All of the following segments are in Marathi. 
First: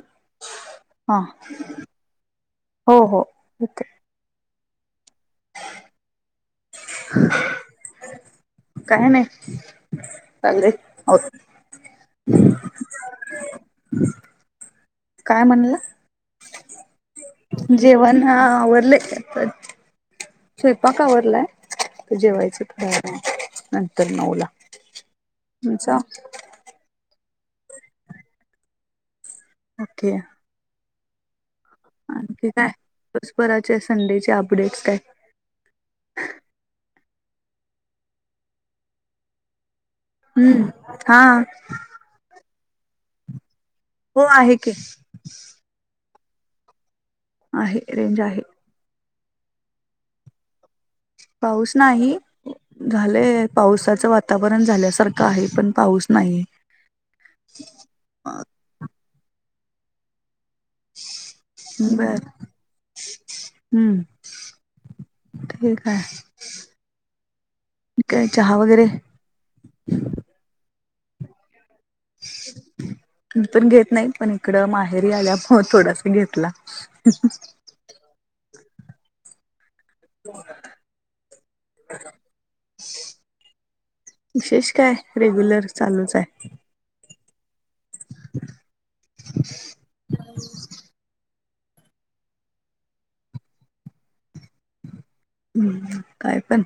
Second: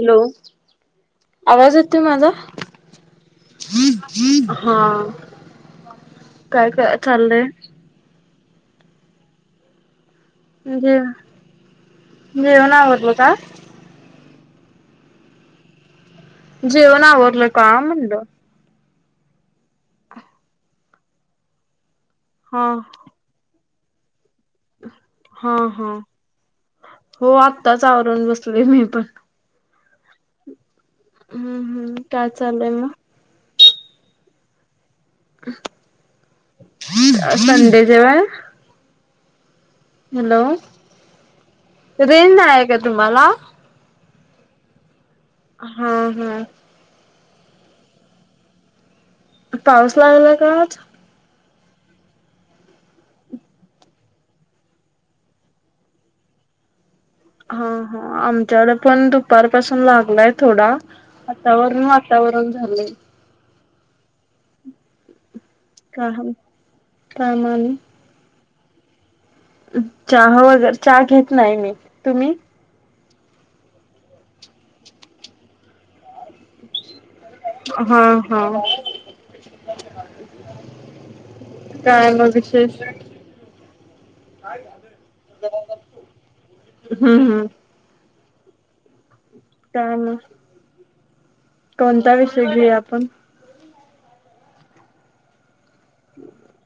हॅलो! हा आवाज य तोय माझा? हो हो येते हा काय काय. चाललंय? काय नाही. ले जे हो [inaudible] जेवण आवरलं का? काय म्हणलं. जेवण आवरलं का म्हणलं? जेवण हा आवरलं. स्वयंपाक आवरलाय आत हा जेवायचं. नंतर नऊ ला. हा हा हो आत्ताच आवरवरून बसले मी पण. ओके हम्म हम्म काय चाललंय मग? दिवभराचे संडेचे अपडेट्स. संडेच्या चे होय. हम्म हा रेंज नाही का तुम्हाला. हो आहे की हा हम्म आहे रेंज आहे पाऊस लागलाय का आज. पाऊस नाही. झालंय पावसाचं वातावरण झाल्यासारखं आहे पण पाऊस नाही. हा हा आमच्याकडे पण दुपारपासून लागलाय थोडा. वातावरण बर वातावरण झालंय. हम्म क काय मग अजून. काय चहा वगैरे, चहा वगैर चहा घेत नाही मी, तुम्ही? मी पण घेत नाही पण इकड माहेरी आल्या मग थोडासा घेतला. हम्म हा हा काय मग कशी विशेष काय रेग्युलर चालूच आहे? हम्म हम्म [inaudible] कान. [inaudible] कोणता विषय घेऊया आपण? काय पण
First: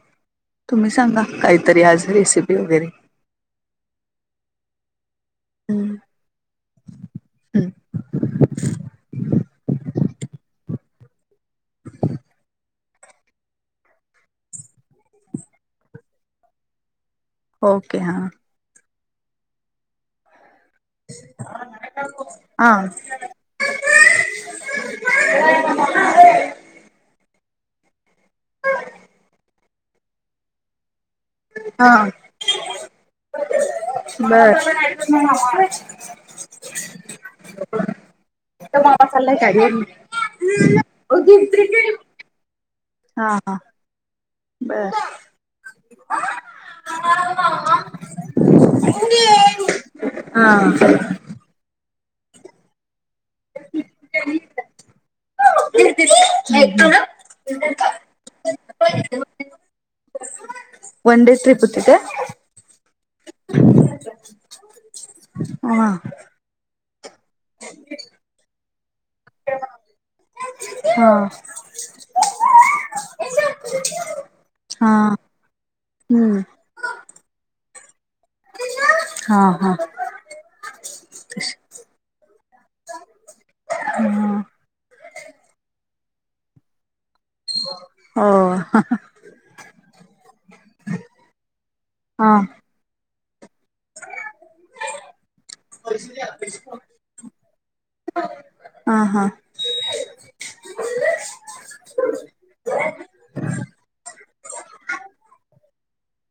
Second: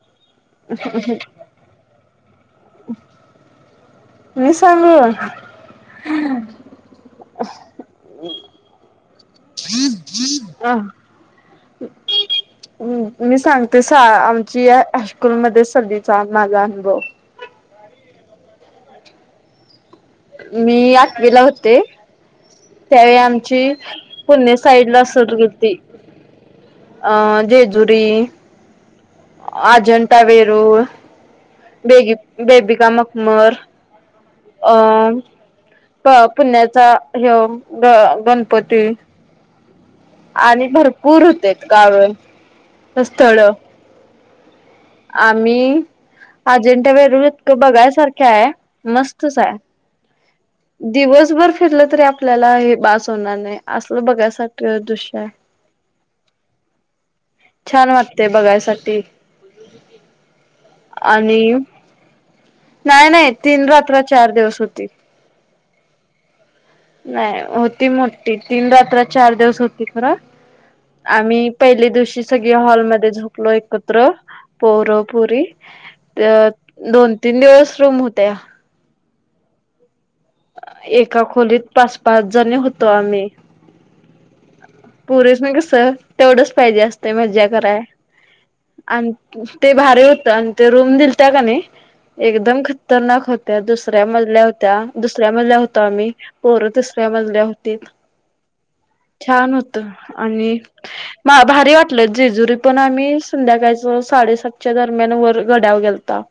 तुम्ही सांगा काहीतरी आज रेसिपी वगैरे. मी सांगू. हम्म हम्म हा [inaudible] मी सांगते सा आमची या हायस्कुल मध्ये सहलीचा माझा अनुभव. ओके हां. मी आठवीला होते हा त्यावेळी आमची. पुणे साईडला सहल गेलती अ जेजुरी, [unintelligible] अजंटा वेरूळ, हा बेबी बेबिका मकमर बर अं, पुण्याचा ह्यो ग गणपती. चाललंय साडी वर ही आणि भरपूर हुत्यात गाव, हा स्थळ. हा बर आम्ही अजेंठा वेरूळ इतकं बघाय सारख हाय मस्तच हाय. हां फिरलं तरी आपल्याला हे बास होणार नाही, असल बघायसारख दृश्य हाय. [unintelligible] छान वाटतय बघायसाठी ना. वन डे आणि ट्रिप होती काय? नाही नाही तीन रात्र चार दिवस होतीतं हां नाही होती मोठी, तीन रात्र, चार दिवस होती खरं हा आम्ही पहिल्या दिवशी सगळी हॉलमध्ये झोपलो एकत्र, हा पोरं-पुरी हम्म त्यात दोन, तीन दिवस रूम होत्या. हां हां एका खोलीत पाच, पाच जणी होतो आम्ही. हां पुरीसनी कसं, तेवढंच पाहिजे असतयं मज्जा कराय. हो हा आणि ते भारी होत आणि ते रूम दिलत्या णी हा एकदम खत तरनाक होत्या, दुसऱ्या मजल्यावर होत्या, दुसऱ्या मजल्यावर होतो आम्ही पोर तिसऱ्या मजल्यावर होतीत. हां हां छान होतं आणि भा, भारी वाटलं जेजुरी पण आम्ही संध्याकाळच साडेसातच्या दरम्यान वर गड्यावर गेलताव.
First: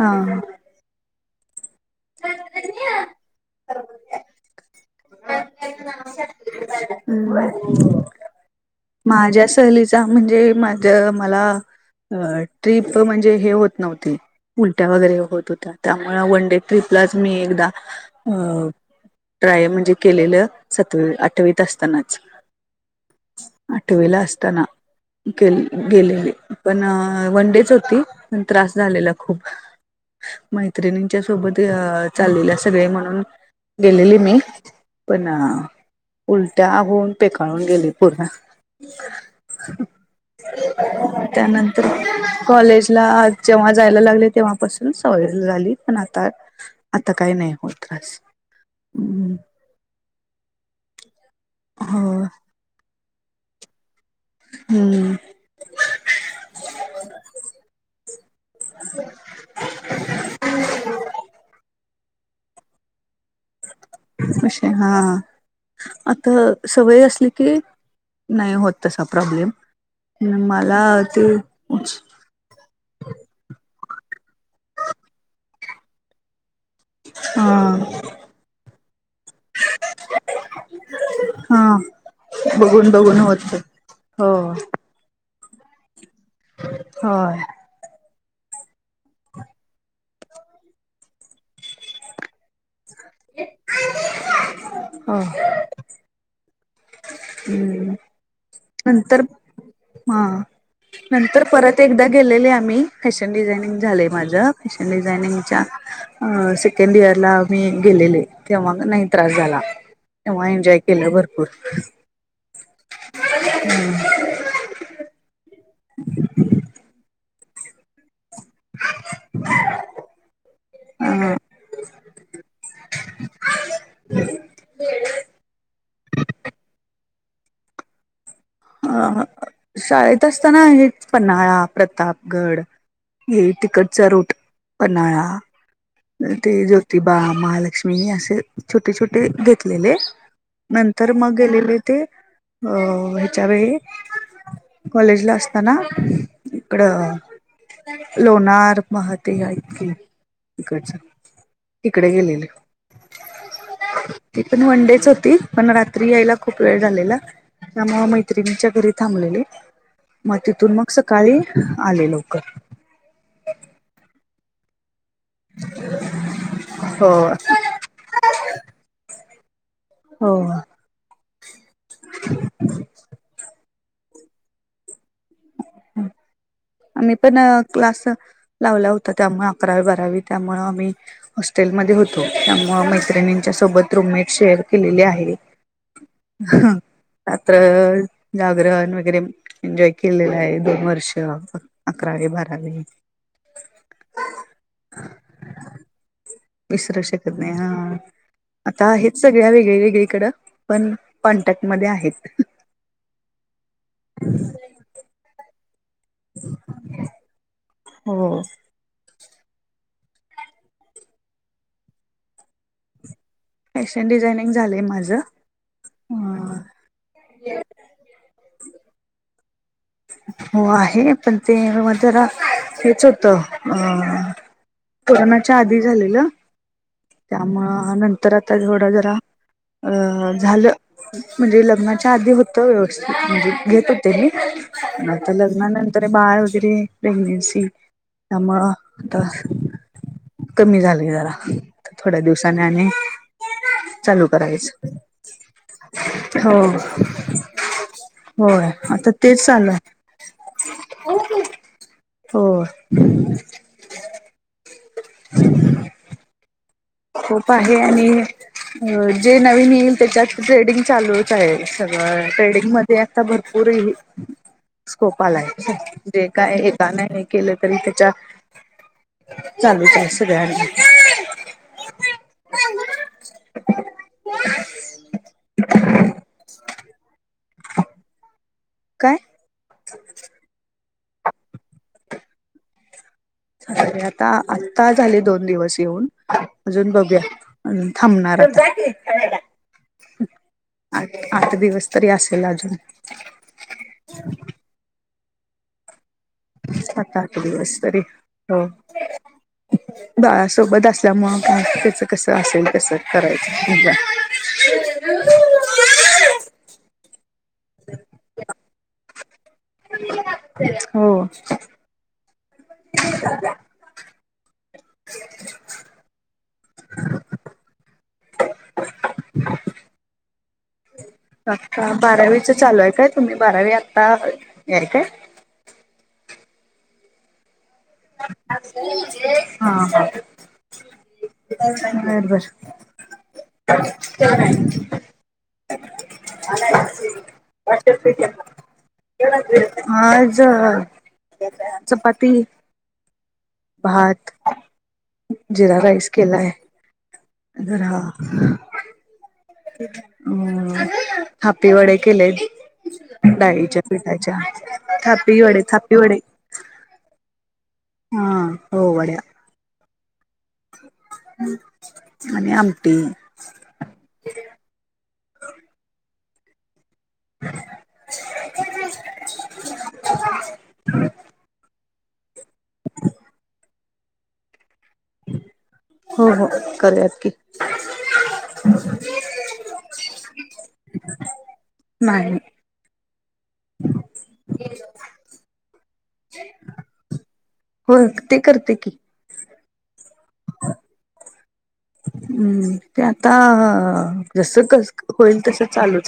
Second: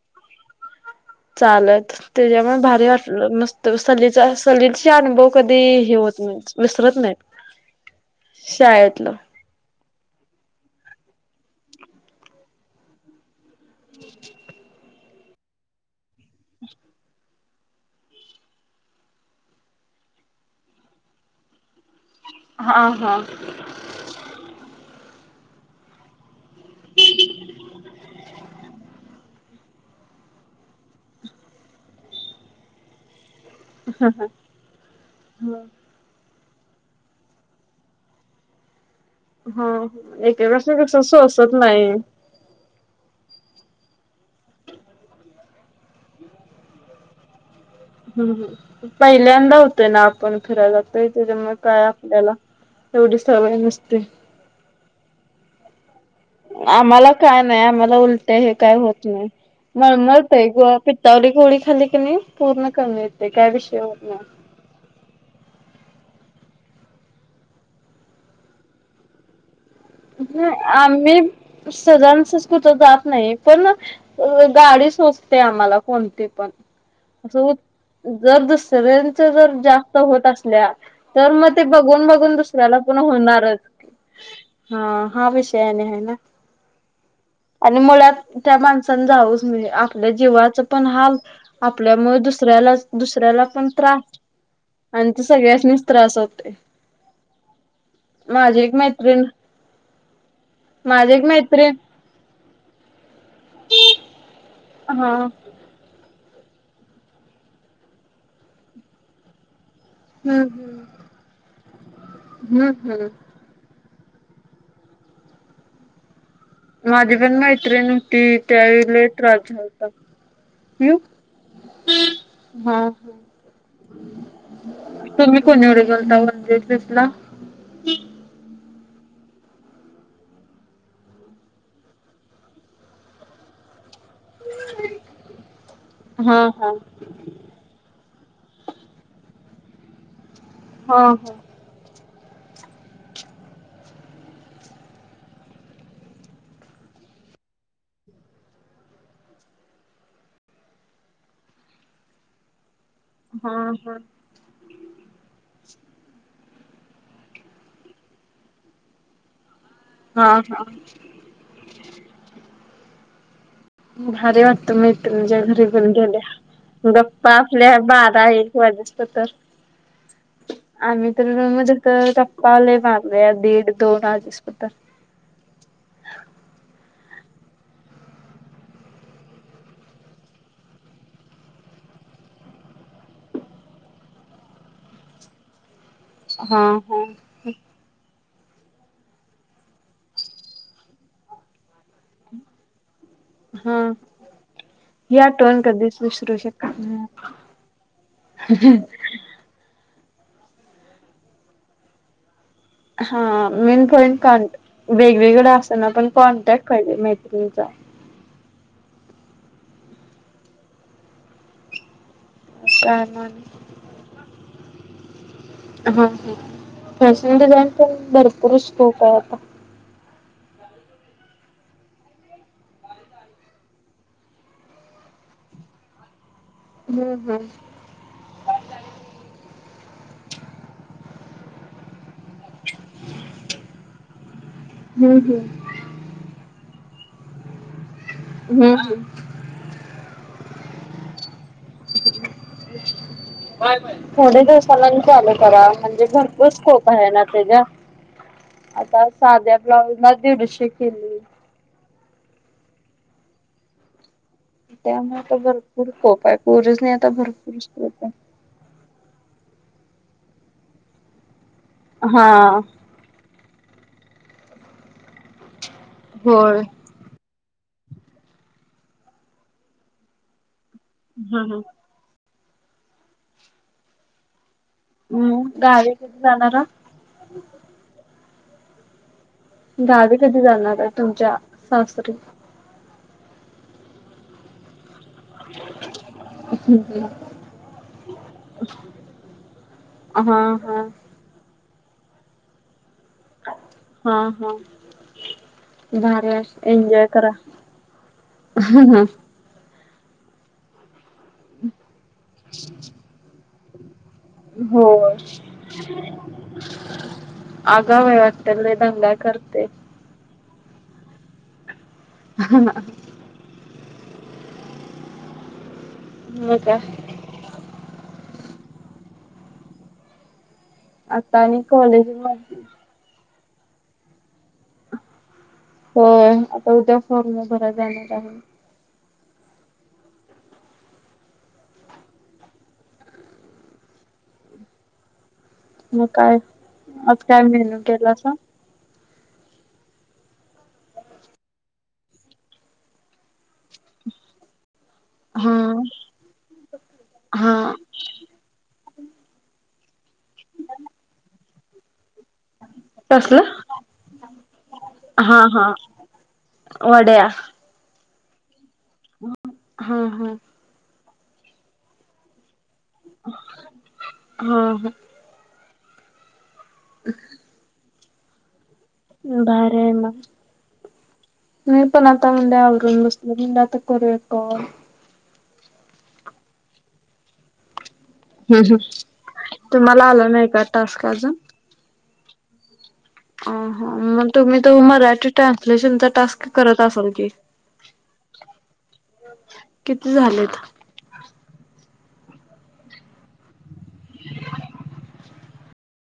हां चालत त्येज्यामुळ भारी वाटलं, मस्त सलीचा, सलीची अनुभव कधी हे होत नाही, विसरत नाहीत हम्म शाळेत. माझ्या सहलीचा म्हणजे माझ मला अ ट्रिप म्हणजे हे होत नव्हती उलट्या वगैरे होत होत्या, त्यामूळ वन डे ट्रिपलाच मी एकदा अ ट्राय म्हणजे केलेलं सातवी, आठवीत असतानाच. हां हां आठवीला असताना गे गेलेले. पण वन डेच होती त्रास झालेला. खूप, मैत्रिणींच्या सोबत चाललेल्या सगळे म्हणून गेलेली मी, पण उलट्या होऊन पेकाळून गेली पूर्ण. [unintelligible] हा, एकेकासनी असं सोचत त्यानंतर नाही. कॉलेजला जेव्हा जायला लागले तेव्हापासून सवय झाली पण आता आता काही नाही होतं हम्, हम पहिल्यांदा होतोय ना आपण फिरायला जातोय त्येज्यामुळ काय हो आपल्याला तेवढी सवय नसते. हम्म आम्हाला काय नाही आम्हाला उलट्या हे काय होत नाही. मळमळतय गं पित्तावली गोळी खाली कणी पूर्ण कमी येतय काय विषय होत नाही. हा, आत सवय आसली की नाही होत तसा प्रॉब्लेम. ऊ हू मला आम्ही ते सहजानसज कुठ जात नाही पण गाडी सोचते आम्हाला कोणती पण. आसं हा उ जर दुसऱ्यांच जर जास्त होत आसल्या तर म ते हा बघून बघून दुसऱ्याला बघून पण बघून होत होणारच. हो. हा हा विषय आणि हाय ना. होय. आणि मुळात त्या माणसान जावूच म्हणजे आपल्या जीवाच पण हाल, आपल्यामुळ दुसऱ्याला दुसऱ्याला पण त्रास आणि हो ते सगळ्यानीच त्रास होतय. हम्म, नंतर मैत्रिण हा माझी एक नंतर मैत्रिण परत एकदा गेलेले आम्ही फॅशन डिझायनिंग झालंय माझं, फॅशन हा डिझायनिंगच्या अ सेकंड इयरला मी गेलेले तेव्हा नाही त्रास झाला, तेव्हा एन्जॉय केलं भरपूर हू हू, हू, [inaudible] माझी पण मैत्रीण होती त्यावेळी लई त्रास झालता. पियू अ हा हा, तुम्ही कुणीकड गेलता वन डे ट्रीपला? ह शाळेत असताना हेच पन्हाळा, प्रतापगड ये तिकटचा रूट पन्हाळा हा ते हा ज्योतिबा, महालक्ष्मीनी आस छोटे छोटे घेतलेले हा नंतर हा मग गेलेले ते अ हेच्यावेळी कॉलेजला आसताना इकड लोणार महते हे आहेत कीे इकडच तिकडे गेलेलो. हा हा, ती पण वन डेच होती पण, रात्री यायला खूप वेळ झालेला त्यामुळ मैत्रिणीच्या घरी थांबलेले. म हा हा तिथून मग सकाळी आले लवकर. भारी वाटत मैत्रिणीच्या घरी घून गेल्या हो गप्पा आपल्या बारा एक वाजूस्व पतर. हो, आम्ही तर रूम मध्ये तर गप्पा लई मारल्या दीड दोन वाजूसपतर. आम्ही पण क्लास लावला होता त्यामुळ आकरावी बारावी त्यामुळ आम्ही हॉस्टेलमध्ये होतो, त्यामुळ मैत्रिणींच्या सोबत रूममेट शेअर केलेली आहे. [inaudible] हा आ तर जागरण वगैरे एन्जॉय केलेलं आहे दोन वर्ष अकरावी, बारावी. हा ही आठवण कधीच विसरू शकत. नाही. विसरू शकत नाही हा आता हेच सगळ्या वेगळी वेगळीकडं पण कॉन्टॅक्ट मध्ये आहेत. हा मेन पॉईंटॉन्ट वेगवेगळं असना पण कॉन्टॅक्ट पाहिजे मैत्रीण हो. हा ना फॅशन डिझायनिंग झालंय माझं. हा ह फॅशन डिझाईन पण भरपूर स्कोप आहे आता. हो आहे पण ते म जरा हेच होतं अ कोरोनाच्या आधी झालेलं हम्म हम्म त्यामुंळ नंतर आता थोडं जरा झालं म्हणजे लग्नाच्या आधी होय व्यवस्थित म्हणजे घेत हो ते मी हम्म आता हम्म लग् म नंतर बाळ वगैरे प्रेग्नेनसी त्यामुळे हम्म हम्म आता कमी झाले जरा थोड्या दिवसाने आणि चालू थोडे दिवसाला करायचं चालू करा म्हणजे भरपूर हो स्कोप आहे ना त्याच्यात. होय आता ते चाल ब्लाऊजला दिडशे केली. हो त्यामुळे तर भरपूर स्कोप आहे पूरीसनी खूप आहे आणि जे नवीन येईल त्याच्यात ट्रेडिंग चालूच आहे सगळं हा ट्रेडिंग म ते आता भरपूर ह स्कोप आलाय जे होय काय त्या नाही काय केलं तरी त्याच्या चालूच आहे सगळ्यांच. हा हा. हम् गावी कधी जाणारा? [inaudible] काय? गावी कधी जाणार आहे तुमच्या सासरी? आता आत्ता झाले दोन दिवस येऊन अजून बघूया. अ थांबणार आता. हा हा. आठ दिवस तरी असेल अजून. हा हा भारी आहे. एन्जॉय सात करा, आठ दिवस तरी हो हा. बाळासोबत असल्यामुळे त्याचं कसं असेल कसं करायचं एन्जॉय. हो. [inaudible] आगावय वाटत लय दंगा करतय. हो. हा ना. [unintelligible] हो काय? आता मग आणि आता कॉलेज बारावीच मध्ये चालू आहे काय, तुम्ही बारावी आत्ता याय काय? हो आता उद्या फॉर्मला भरायला जाणार आहे. हा, हा बरोबर. का [unintelligible] मग काय आज काय मेनू केलासा [unintelligible] आज चपाती. भात, हा जिरा राईस केलाय हा जरा. हम्म, थापी वड्या केल्यात. कसलं डाळीच्या पिटाच्या थापी हा वडे, हा थापी वडे. वड्या. हा, हो वड्या. हा, हा. आणि आमटी. हा, हा. [unintelligible] भारी हाय मग मग मी पण आता म्हणले आवरून बसले म्हणल आता करूया कॉल. हो हो करूयाकरूयात की. हम् हम्म, तुम्हाला आला नाही का टास्क अजून. नाही. अ मग तुम्ही तर मराठी ट्रान्सलेशनचा टास्क करत असाल की. बघ ते करते की. किती झालेत. हम्म ते आता जस कस होईल तस चालूच.